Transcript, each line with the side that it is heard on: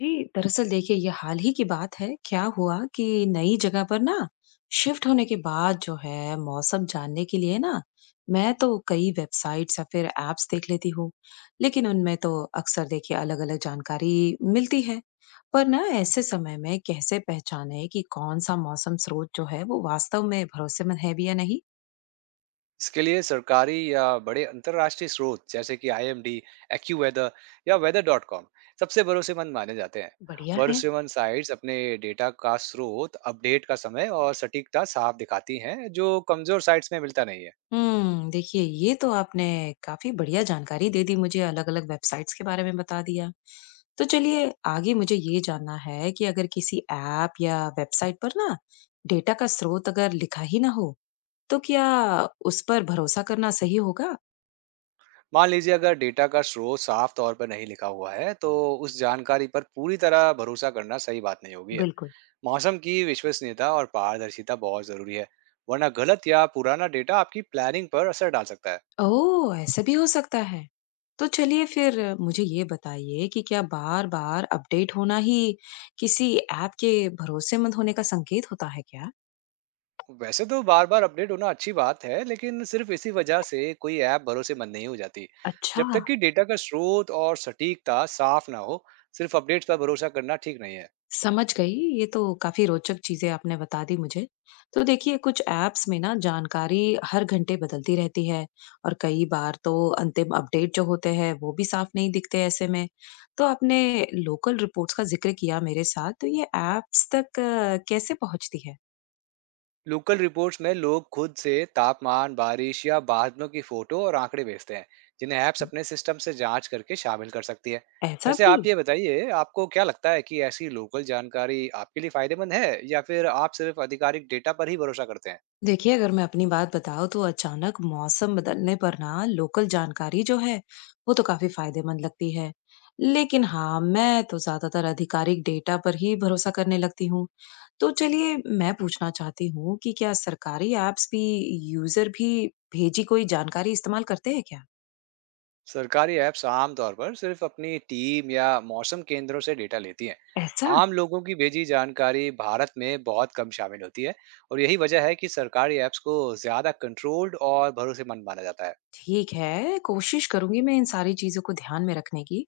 left: जी, दरअसल देखिए ये हाल ही की बात है। क्या हुआ कि नई जगह पर ना शिफ्ट होने के बाद जो है मौसम जानने के लिए ना मैं तो कई वेबसाइट्स या फिर एप्स देख लेती हूँ। लेकिन उनमें तो अक्सर देखिए अलग अलग जानकारी मिलती है। पर ना ऐसे समय में कैसे पहचाने कि कौन सा मौसम स्रोत जो है वो वास्तव में भरोसेमंद है भी या नहीं?
right: इसके लिए सरकारी या बड़े अंतर्राष्ट्रीय स्रोत जैसे कि आईएमडी, एक्यूवेदर या weather.com सबसे भरोसेमंद माने जाते हैं।
left: बढ़िया है।
right: भरोसेमंद साइट्स अपने डेटा का स्रोत, अपडेट का समय और सटीकता साफ दिखाती हैं, जो कमजोर साइट्स में मिलता नहीं है।
left: देखिए ये तो आपने काफ़ी बढ़िया जानकारी दे दी मुझे, अलग-अलग वेबसाइट्स के बारे में बता दिया। तो चलिए आगे मुझे ये जानना है कि अगर किसी ऐप या वेबसाइट पर ना डेटा का स्रोत अगर लिखा ही ना हो, तो क्या उस पर भरोसा करना सही होगा?
right: मान लीजिए अगर डेटा का स्रोत साफ तौर पर नहीं लिखा हुआ है, तो उस जानकारी पर पूरी तरह भरोसा करना सही बात नहीं होगी है।
left: बिल्कुल।
right: मौसम की विश्वसनीयता और पारदर्शिता बहुत जरूरी है, वरना गलत या पुराना डेटा आपकी प्लानिंग पर असर डाल सकता है।
left: ओह! ऐसा भी हो सकता है। तो चलिए फिर मुझे ये बताइए कि क्या बार-बार अपडेट होना ही किसी ऐप के भरोसेमंद होने का संकेत होता है क्या?
right: वैसे तो बार बार अपडेट होना अच्छी बात है, लेकिन सिर्फ इसी वजह से कोई ऐप भरोसेमंद नहीं हो जाती।
left: अच्छा।
right: जब तक कि डेटा का स्रोत और सटीकता साफ ना हो, सिर्फ अपडेट्स पर भरोसा करना ठीक नहीं है।
left: समझ गई। ये तो काफ़ी रोचक चीज़ें आपने बता दी मुझे। तो देखिए कुछ ऐप्स में ना जानकारी हर घंटे बदलती रहती है, और कई बार तो अंतिम अपडेट जो होते हैं वो भी साफ नहीं दिखते ऐसे में। तो आपने लोकल रिपोर्ट्स का ज़िक्र किया मेरे साथ, तो ये ऐप्स तक कैसे पहुँचती है?
right: लोकल रिपोर्ट्स में लोग खुद से तापमान, बारिश या बादलों की फोटो और आंकड़े भेजते हैं, जिन्हें ऐप्स अपने सिस्टम से जांच करके शामिल कर सकती है।
left: ऐसा
right: वैसे
left: भी?
right: आप ये बताइए, आपको क्या लगता है कि ऐसी लोकल जानकारी आपके लिए फायदेमंद है या फिर आप सिर्फ आधिकारिक डेटा पर ही भरोसा करते हैं।
left: देखिए अगर मैं अपनी बात बताऊं तो अचानक मौसम बदलने पर ना लोकल जानकारी जो है वो तो काफी फायदेमंद लगती है। लेकिन हाँ, मैं तो ज्यादातर आधिकारिक डेटा पर ही भरोसा करने लगती हूँ। तो चलिए मैं पूछना चाहती हूँ कि क्या सरकारी ऐप्स भी यूजर भी भेजी कोई जानकारी इस्तेमाल करते हैं क्या?
right: सरकारी ऐप्स आमतौर पर सिर्फ अपनी टीम या मौसम केंद्रों से डेटा लेती हैं।
left: ऐसा।
right: आम लोगों की भेजी जानकारी भारत में बहुत कम शामिल होती है, और यही वजह है कि सरकारी ऐप्स को ज्यादा कंट्रोल्ड और भरोसेमंद माना जाता है।
left: ठीक है, कोशिश करूँगी मैं इन सारी चीज़ों को ध्यान में रखने की।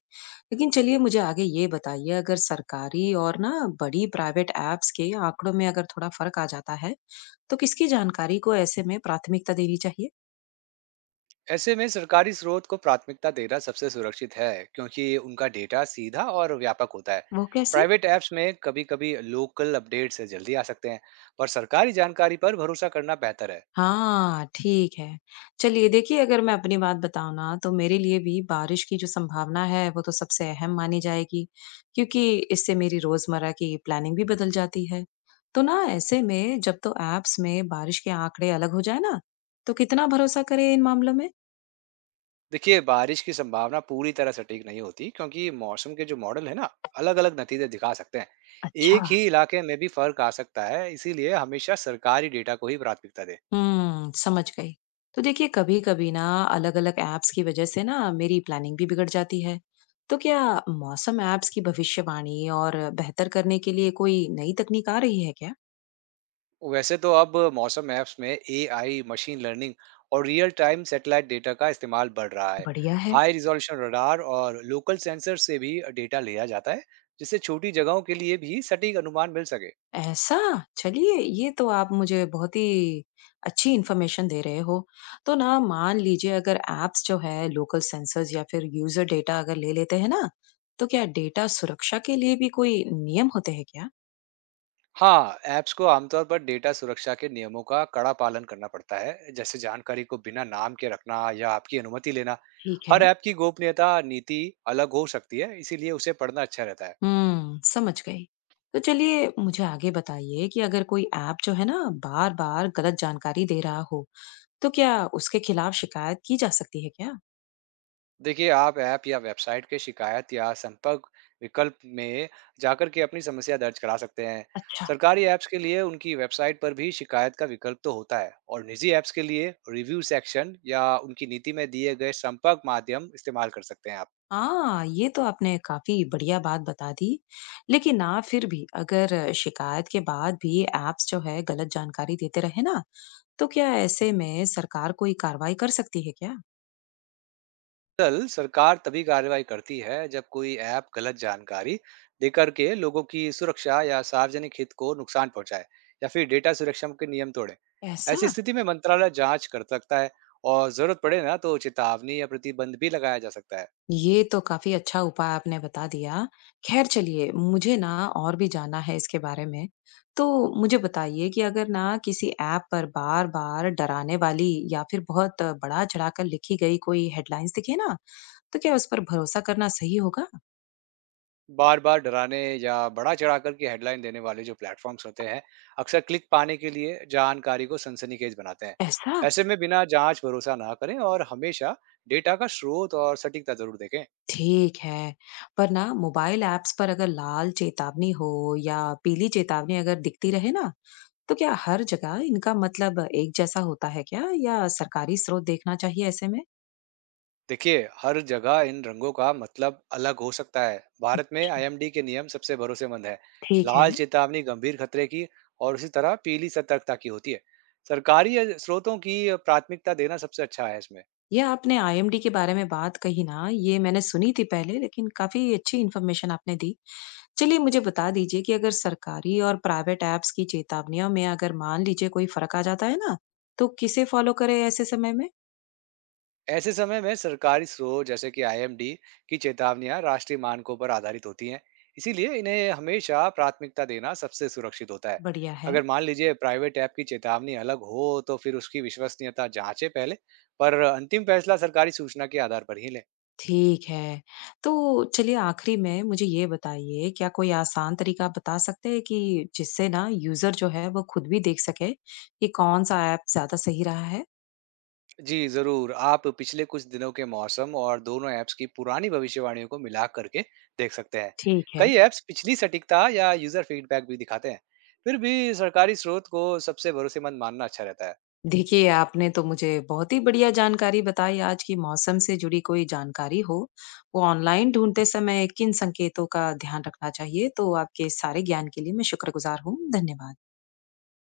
left: लेकिन चलिए मुझे आगे ये बताइए, अगर सरकारी और ना बड़ी प्राइवेट ऐप्स के आँकड़ों में अगर थोड़ा फ़र्क आ जाता है, तो किसकी जानकारी को ऐसे में प्राथमिकता देनी चाहिए?
right: ऐसे में सरकारी स्रोत को प्राथमिकता देना सबसे सुरक्षित है, क्योंकि उनका डेटा सीधा और व्यापक होता है।
left: वो कैसे?
right: प्राइवेट ऐप्स में कभी-कभी लोकल अपडेट से जल्दी आ सकते हैं, पर सरकारी जानकारी पर भरोसा करना बेहतर है।
left: हाँ, ठीक है। चलिए देखिए अगर मैं अपनी बात बताऊँ ना तो मेरे लिए भी बारिश की जो संभावना है वो तो सबसे अहम मानी जाएगी, क्योंकि इससे मेरी रोज़मर्रा की प्लानिंग भी बदल जाती है। तो ना ऐसे में जब तो ऐप्स में बारिश के आँकड़े अलग हो जाए ना, तो कितना भरोसा करें इन मामलों में?
right: देखिए, बारिश की संभावना पूरी तरह सटीक नहीं होती, क्योंकि मौसम के जो मॉडल है ना, अलग अलग नतीजे दिखा सकते हैं।
left: अच्छा।
right: एक ही इलाके में भी फर्क आ सकता है, इसीलिए हमेशा सरकारी डेटा को ही प्राथमिकता दें।
left: समझ गई। तो देखिए कभी-कभी ना अलग-अलग ऐप्स की वजह से ना मेरी प्लानिंग भी बिगड़ जाती है। तो क्या मौसम ऐप्स की भविष्यवाणी और बेहतर करने के लिए कोई नई तकनीक आ रही है क्या?
right: वैसे तो अब मौसम ऐप्स में एआई, मशीन लर्निंग और रियल टाइम सैटेलाइट डेटा का इस्तेमाल बढ़ रहा है।
left: बढ़िया है।
right: हाई रिजोल्यूशन रडार और लोकल सेंसर से भी डेटा लिया जाता है, जिससे छोटी जगहों के लिए भी सटीक अनुमान मिल सके।
left: ऐसा? चलिए ये तो आप मुझे बहुत ही अच्छी इन्फॉर्मेशन दे रहे हो। तो ना मान लीजिए अगर ऐप्स जो है लोकल सेंसर्स या फिर यूज़र डेटा अगर ले लेते हैं ना, तो क्या डेटा सुरक्षा के लिए भी कोई नियम होते हैं क्या?
right: हाँ, ऐप्स को आमतौर पर डेटा सुरक्षा के नियमों का कड़ा पालन करना पड़ता है, जैसे जानकारी को बिना नाम के रखना या आपकी अनुमति लेना।
left: ठीक है।
right: हर ऐप की गोपनीयता नीति अलग हो सकती है, इसीलिए उसे पढ़ना अच्छा रहता है।
left: समझ गई। तो चलिए मुझे आगे बताइए कि अगर कोई ऐप जो है ना बार-बार गलत जानकारी दे रहा हो, तो क्या उसके खिलाफ शिकायत की जा सकती है क्या?
right: देखिए, आप ऐप या वेबसाइट के शिकायत या संपर्क विकल्प में जाकर के अपनी समस्या दर्ज करा सकते हैं।
left: अच्छा।
right: सरकारी ऐप्स के लिए उनकी वेबसाइट पर भी शिकायत का विकल्प तो होता है, और निजी ऐप्स के लिए रिव्यू सेक्शन या उनकी नीति में दिए गए संपर्क माध्यम इस्तेमाल कर सकते हैं आप।
left: हाँ, ये तो आपने काफ़ी बढ़िया बात बता दी। लेकिन ना फिर भी अगर शिकायत के बाद भी ऐप्स जो है गलत जानकारी देते रहे ना, तो क्या ऐसे में सरकार कोई कार्रवाई कर सकती है क्या?
right: दरअसल सरकार तभी कार्रवाई करती है जब कोई ऐप गलत जानकारी देकर के लोगों की सुरक्षा या सार्वजनिक हित को नुकसान पहुंचाए या फिर डेटा सुरक्षा के नियम तोड़े।
left: ऐसा।
right: ऐसी स्थिति में मंत्रालय जांच कर सकता है, और जरूरत पड़े ना तो चेतावनी या प्रतिबंध भी लगाया जा सकता है।
left: ये तो काफ़ी अच्छा उपाय आपने बता दिया। ख़ैर चलिए, मुझे ना और भी जानना है इसके बारे में। तो मुझे बताइए कि अगर ना किसी ऐप पर बार-बार डराने वाली या फिर बहुत बढ़ा-चढ़ा कर लिखी गई कोई हेडलाइन्स दिखे ना, तो क्या उस पर भरोसा करना सही होगा?
right: बार बार डराने या बड़ा चढ़ाकर की हेडलाइन देने वाले जो प्लेटफॉर्म्स होते हैं, अक्सर क्लिक पाने के लिए जानकारी को सनसनीखेज बनाते हैं।
left: ऐसा?
right: ऐसे में बिना जांच भरोसा ना करें, और हमेशा डेटा का स्रोत और सटीकता जरूर देखें।
left: ठीक है। पर ना मोबाइल ऐप्स पर अगर लाल चेतावनी हो या पीली चेतावनी अगर दिखती रहे ना, तो क्या हर जगह इनका मतलब एक जैसा होता है क्या, या सरकारी स्रोत देखना चाहिए ऐसे में?
right: देखिए, हर जगह इन रंगों का मतलब अलग हो सकता है। भारत में आईएमडी के नियम सबसे भरोसेमंद है।
left: ठीक है।
right: लाल चेतावनी गंभीर खतरे की और उसी तरह पीली सतर्कता की होती है। सरकारी स्रोतों की प्राथमिकता देना सबसे अच्छा है इसमें।
left: ये आपने आईएमडी के बारे में बात कही ना, ये मैंने सुनी थी पहले, लेकिन काफ़ी अच्छी इन्फॉर्मेशन आपने दी। चलिए मुझे बता दीजिए कि अगर सरकारी और प्राइवेट ऐप्स की चेतावनियों में अगर मान लीजिए कोई फ़र्क आ जाता है ना, तो किसे फ़ॉलो करें ऐसे समय में?
right: ऐसे समय में सरकारी स्रोत जैसे कि आईएमडी की चेतावनियां राष्ट्रीय मानकों पर आधारित होती हैं, इसीलिए इन्हें हमेशा प्राथमिकता देना सबसे सुरक्षित होता है।
left: बढ़िया है।
right: अगर मान लीजिए प्राइवेट ऐप की चेतावनी अलग हो, तो फिर उसकी विश्वसनीयता जांचें पहले, पर अंतिम फैसला सरकारी सूचना के आधार पर ही लें।
left: ठीक है। तो चलिए आखिरी में मुझे ये बताइए, क्या कोई आसान तरीका आप बता सकते हैं कि जिससे ना यूज़र जो है वो खुद भी देख सके कि कौन-सा ऐप ज़्यादा सही रहा है?
right: जी जरूर, आप पिछले कुछ दिनों के मौसम और दोनों ऐप्स की पुरानी भविष्यवाणियों को मिला करके देख सकते हैं।
left: ठीक है।
right: कई ऐप्स पिछली सटीकता या यूजर फीडबैक भी दिखाते हैं। फिर भी सरकारी स्रोत को सबसे भरोसेमंद मानना अच्छा रहता है।
left: देखिए, आपने तो मुझे बहुत ही बढ़िया जानकारी बताई आज कि मौसम से जुड़ी कोई जानकारी हो, वो ऑनलाइन ढूँढते समय किन संकेतों का ध्यान रखना चाहिए। तो आपके इस सारे ज्ञान के लिए मैं शुक्रगुज़ार हूँ। धन्यवाद।